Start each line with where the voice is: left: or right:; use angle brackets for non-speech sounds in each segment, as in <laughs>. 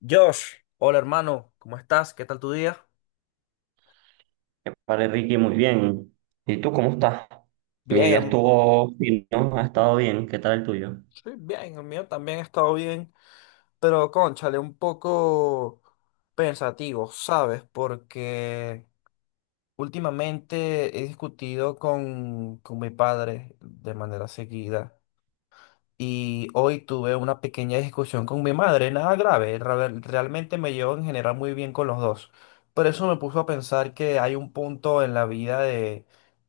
left: Josh, hola hermano, ¿cómo estás? ¿Qué tal tu día?
right: Vale, Ricky, muy bien. ¿Y tú cómo estás? Mi
left: Bien,
right: día
left: herm-
right: estuvo fino, ha estado bien. ¿Qué tal el tuyo?
left: sí, bien, el mío también ha estado bien, pero cónchale, un poco pensativo, ¿sabes? Porque últimamente he discutido con mi padre de manera seguida y hoy tuve una pequeña discusión con mi madre, nada grave, realmente me llevo en general muy bien con los dos, pero eso me puso a pensar que hay un punto en la vida de,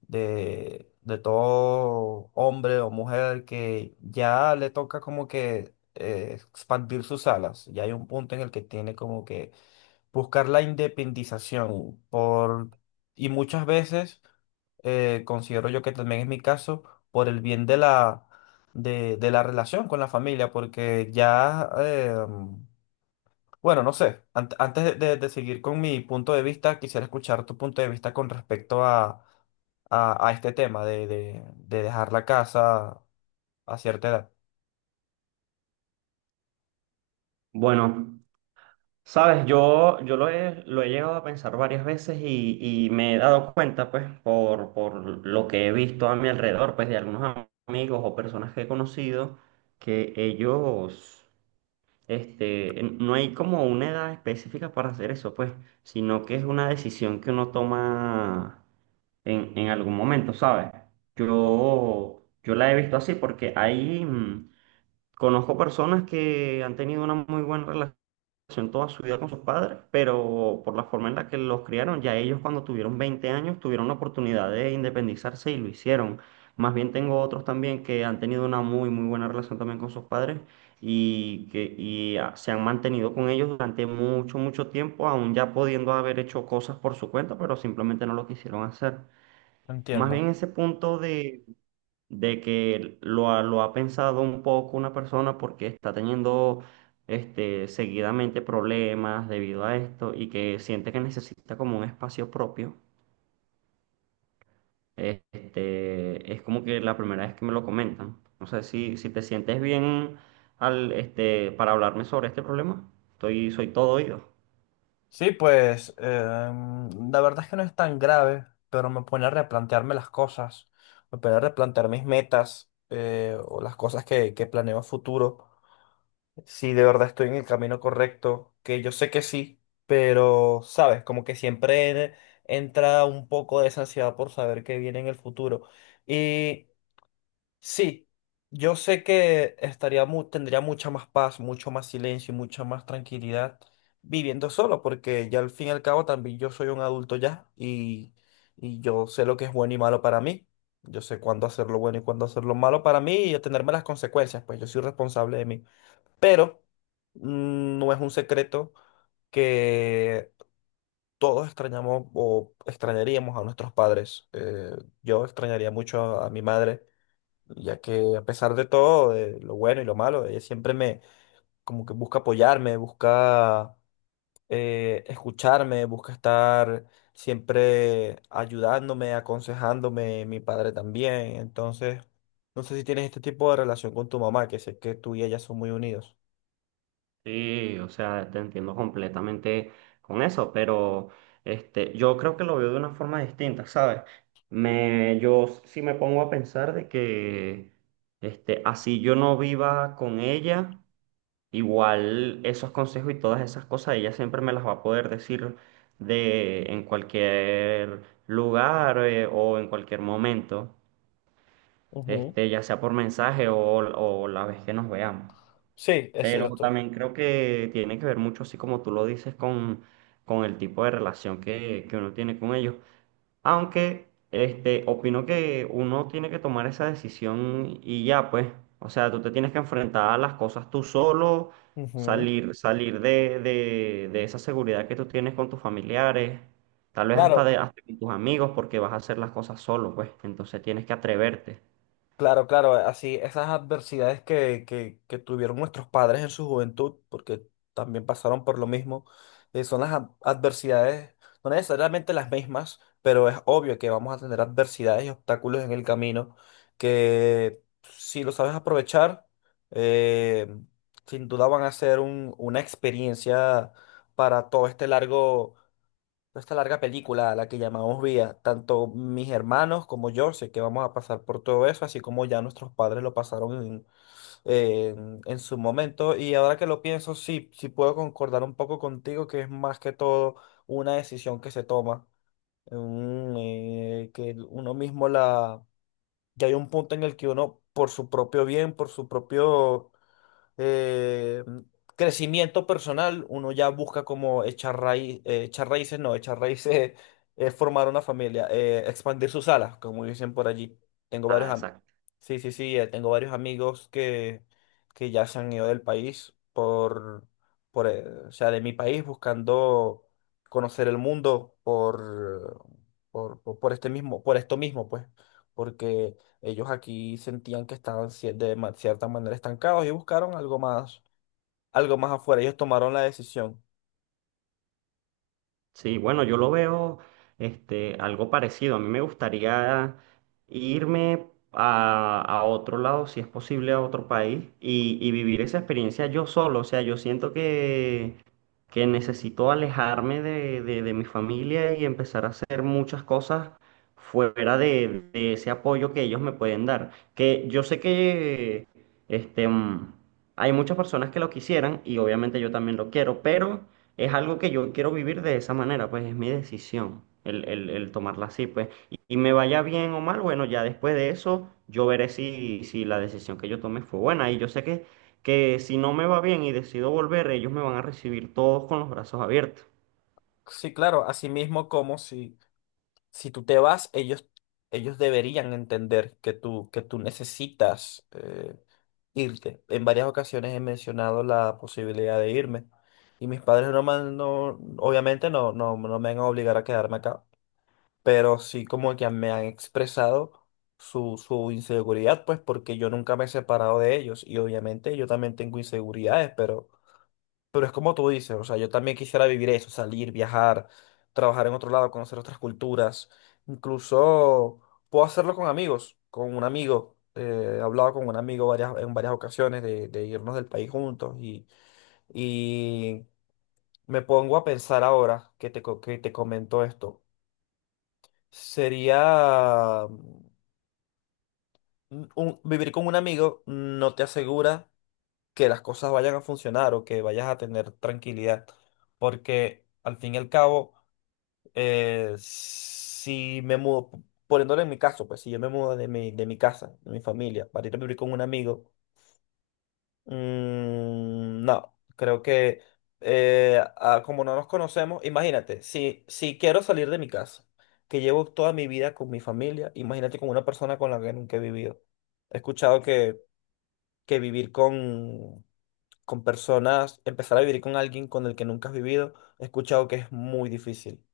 left: de, de todo hombre o mujer que ya le toca como que expandir sus alas. Ya hay un punto en el que tiene como que buscar la independización y muchas veces considero yo que también es mi caso, por el bien de la relación con la familia, porque ya, bueno, no sé, antes de seguir con mi punto de vista, quisiera escuchar tu punto de vista con respecto a este tema de dejar la casa a cierta edad.
right: Bueno, sabes, yo lo he llegado a pensar varias veces y me he dado cuenta, pues, por lo que he visto a mi alrededor, pues, de algunos amigos o personas que he conocido, que ellos, no hay como una edad específica para hacer eso, pues, sino que es una decisión que uno toma en algún momento, ¿sabes? Yo la he visto así porque ahí conozco personas que han tenido una muy buena relación toda su vida con sus padres, pero por la forma en la que los criaron, ya ellos cuando tuvieron 20 años tuvieron la oportunidad de independizarse y lo hicieron. Más bien tengo otros también que han tenido una muy, muy buena relación también con sus padres y se han mantenido con ellos durante mucho, mucho tiempo, aún ya pudiendo haber hecho cosas por su cuenta, pero simplemente no lo quisieron hacer. Más bien
left: Entiendo.
right: ese punto de que lo ha pensado un poco una persona porque está teniendo seguidamente problemas debido a esto y que siente que necesita como un espacio propio. Es como que la primera vez que me lo comentan. No sé si te sientes bien para hablarme sobre este problema. Soy todo oído.
left: Sí, pues la verdad es que no es tan grave, pero me pone a replantearme las cosas, me pone a replantear mis metas, o las cosas que planeo a futuro, si de verdad estoy en el camino correcto, que yo sé que sí, pero sabes, como que siempre entra un poco de esa ansiedad por saber qué viene en el futuro. Sí, yo sé que estaría tendría mucha más paz, mucho más silencio y mucha más tranquilidad viviendo solo, porque ya al fin y al cabo también yo soy un adulto ya y yo sé lo que es bueno y malo para mí. Yo sé cuándo hacer lo bueno y cuándo hacer lo malo para mí y atenerme a las consecuencias, pues yo soy responsable de mí. Pero no es un secreto que todos extrañamos o extrañaríamos a nuestros padres. Yo extrañaría mucho a mi madre ya que a pesar de todo, de lo bueno y lo malo, ella siempre me, como que busca apoyarme, busca escucharme, busca estar siempre ayudándome, aconsejándome, mi padre también. Entonces, no sé si tienes este tipo de relación con tu mamá, que sé que tú y ella son muy unidos.
right: Sí, o sea, te entiendo completamente con eso, pero yo creo que lo veo de una forma distinta, ¿sabes? Yo sí me pongo a pensar de que, así yo no viva con ella, igual esos consejos y todas esas cosas, ella siempre me las va a poder decir en cualquier lugar, o en cualquier momento,
left: Ujú.
right: ya sea por mensaje o la vez que nos veamos.
left: Sí, es
right: Pero
left: cierto.
right: también creo que tiene que ver mucho, así como tú lo dices, con el tipo de relación que uno tiene con ellos. Aunque, opino que uno tiene que tomar esa decisión y ya, pues. O sea, tú te tienes que enfrentar a las cosas tú solo,
left: Ujú.
right: salir de esa seguridad que tú tienes con tus familiares, tal vez
left: Claro.
right: hasta con tus amigos, porque vas a hacer las cosas solo, pues. Entonces tienes que atreverte.
left: Claro, claro, así esas adversidades que tuvieron nuestros padres en su juventud, porque también pasaron por lo mismo, son las adversidades, no necesariamente las mismas, pero es obvio que vamos a tener adversidades y obstáculos en el camino que si lo sabes aprovechar, eh, sin duda van a ser una experiencia para todo este largo toda esta larga película a la que llamamos vida. Tanto mis hermanos como yo sé que vamos a pasar por todo eso, así como ya nuestros padres lo pasaron en su momento. Y ahora que lo pienso, sí, sí puedo concordar un poco contigo que es más que todo una decisión que se toma, un, que uno mismo la... Ya hay un punto en el que uno, por su propio bien, por su propio eh, crecimiento personal, uno ya busca como echar raíz, echar raíces, no, echar raíces <laughs> es formar una familia, expandir sus alas, como dicen por allí. Tengo
right: Ah,
left: varios, am-
right: exacto.
left: sí, sí, sí, tengo varios amigos que ya se han ido del país o sea, de mi país buscando conocer el mundo por esto mismo, pues, porque ellos aquí sentían que estaban cierta manera estancados y buscaron algo más afuera. Ellos tomaron la decisión.
right: Sí, bueno, yo lo veo, algo parecido. A mí me gustaría irme a otro lado, si es posible, a otro país y vivir esa experiencia yo solo. O sea, yo siento que necesito alejarme de mi familia y empezar a hacer muchas cosas fuera de ese apoyo que ellos me pueden dar. Que yo sé que, este, mm, hay muchas personas que lo quisieran y obviamente yo también lo quiero, pero es algo que yo quiero vivir de esa manera, pues es mi decisión el tomarla así, pues. Y me vaya bien o mal, bueno, ya después de eso yo veré si la decisión que yo tome fue buena. Y yo sé que si no me va bien y decido volver, ellos me van a recibir todos con los brazos abiertos.
left: Sí, claro, así mismo como si, si tú te vas, ellos deberían entender que tú necesitas irte. En varias ocasiones he mencionado la posibilidad de irme y mis padres no me han- no- obviamente no me van a obligar a quedarme acá, pero sí como que me han expresado su inseguridad, pues porque yo nunca me he separado de ellos y obviamente yo también tengo inseguridades, pero es como tú dices, o sea, yo también quisiera vivir eso, salir, viajar, trabajar en otro lado, conocer otras culturas, incluso puedo hacerlo con amigos, con un amigo. Eh, he hablado con un amigo en varias ocasiones de irnos del país juntos, y me pongo a pensar ahora que que te comento esto. Sería vivir con un amigo no te asegura que las cosas vayan a funcionar o que vayas a tener tranquilidad, porque al fin y al cabo, si me mudo, poniéndolo en mi caso, pues si yo me mudo de mi casa, de mi familia, para ir a vivir con un amigo, mm, no, creo que como no nos conocemos, imagínate, si, si quiero salir de mi casa, que llevo toda mi vida con mi familia, imagínate con una persona con la que nunca he vivido. He escuchado que vivir con personas, empezar a vivir con alguien con el que nunca has vivido, he escuchado que es muy difícil.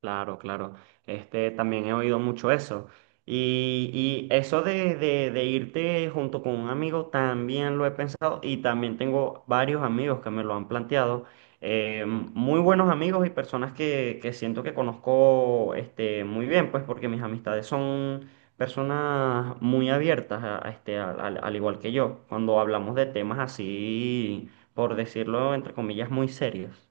right: Claro, claro. También he oído mucho eso. Y, y eso de irte junto con un amigo también lo he pensado y también tengo varios amigos que me lo han planteado. Muy buenos amigos y personas que siento que conozco, muy bien, pues porque mis amistades son personas muy abiertas, a este, al, al al igual que yo, cuando hablamos de temas así, por decirlo entre comillas, muy serios.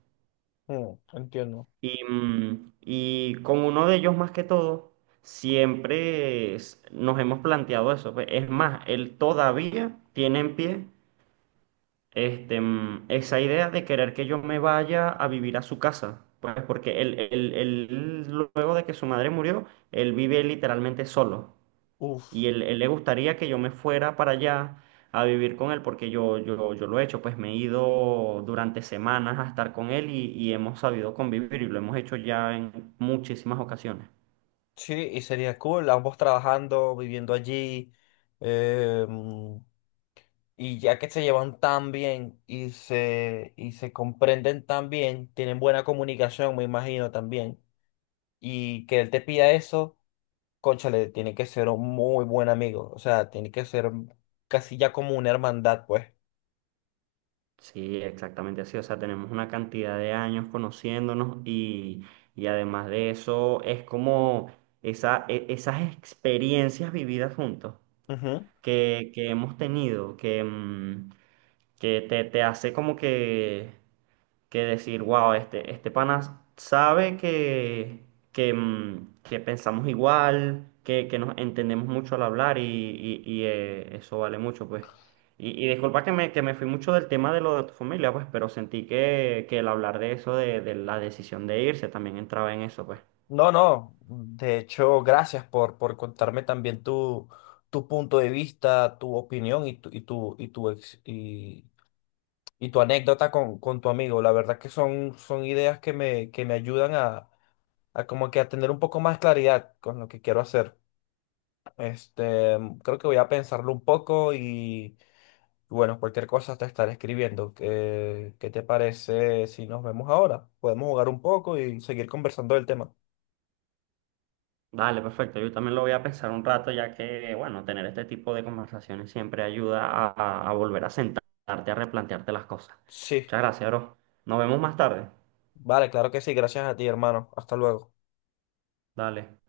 left: Mm, entiendo.
right: Y con uno de ellos más que todo, siempre nos hemos planteado eso, pues. Es más, él todavía tiene en pie, esa idea de querer que yo me vaya a vivir a su casa. Pues porque luego de que su madre murió, él vive literalmente solo. Y
left: Uf,
right: él le gustaría que yo me fuera para allá a vivir con él, porque yo lo he hecho, pues me he ido durante semanas a estar con él y hemos sabido convivir y lo hemos hecho ya en muchísimas ocasiones.
left: sí, y sería cool, ambos trabajando, viviendo allí, eh, y ya que se llevan tan bien y se comprenden tan bien, tienen buena comunicación, me imagino también, y que él te pida eso. Cónchale, tiene que ser un muy buen amigo, o sea, tiene que ser casi ya como una hermandad, pues.
right: Sí, exactamente así. O sea, tenemos una cantidad de años conociéndonos y además de eso es como esas experiencias vividas juntos
left: Ujú.
right: que hemos tenido, que te hace como que decir, wow, este pana sabe que pensamos igual, que nos entendemos mucho al hablar y eso vale mucho, pues. Y disculpa que me fui mucho del tema de lo de tu familia, pues, pero sentí que el hablar de eso, de la decisión de irse, también entraba en eso, pues.
left: No, no, de hecho, gracias por contarme también tu punto de vista, tu opinión y tu anécdota con tu amigo. La verdad que son, son ideas que me ayudan a como que a tener un poco más claridad con lo que quiero hacer. Este, creo que voy a pensarlo un poco y bueno, cualquier cosa te estaré escribiendo. ¿Qué, qué te parece si nos vemos ahora? Podemos jugar un poco y seguir conversando del tema.
right: Dale, perfecto. Yo también lo voy a pensar un rato, ya que, bueno, tener este tipo de conversaciones siempre ayuda a volver a sentarte, a replantearte las cosas.
left: Sí.
right: Muchas gracias, bro. Nos vemos más tarde.
left: Vale, claro que sí, gracias a ti, hermano. Hasta luego.
right: Dale.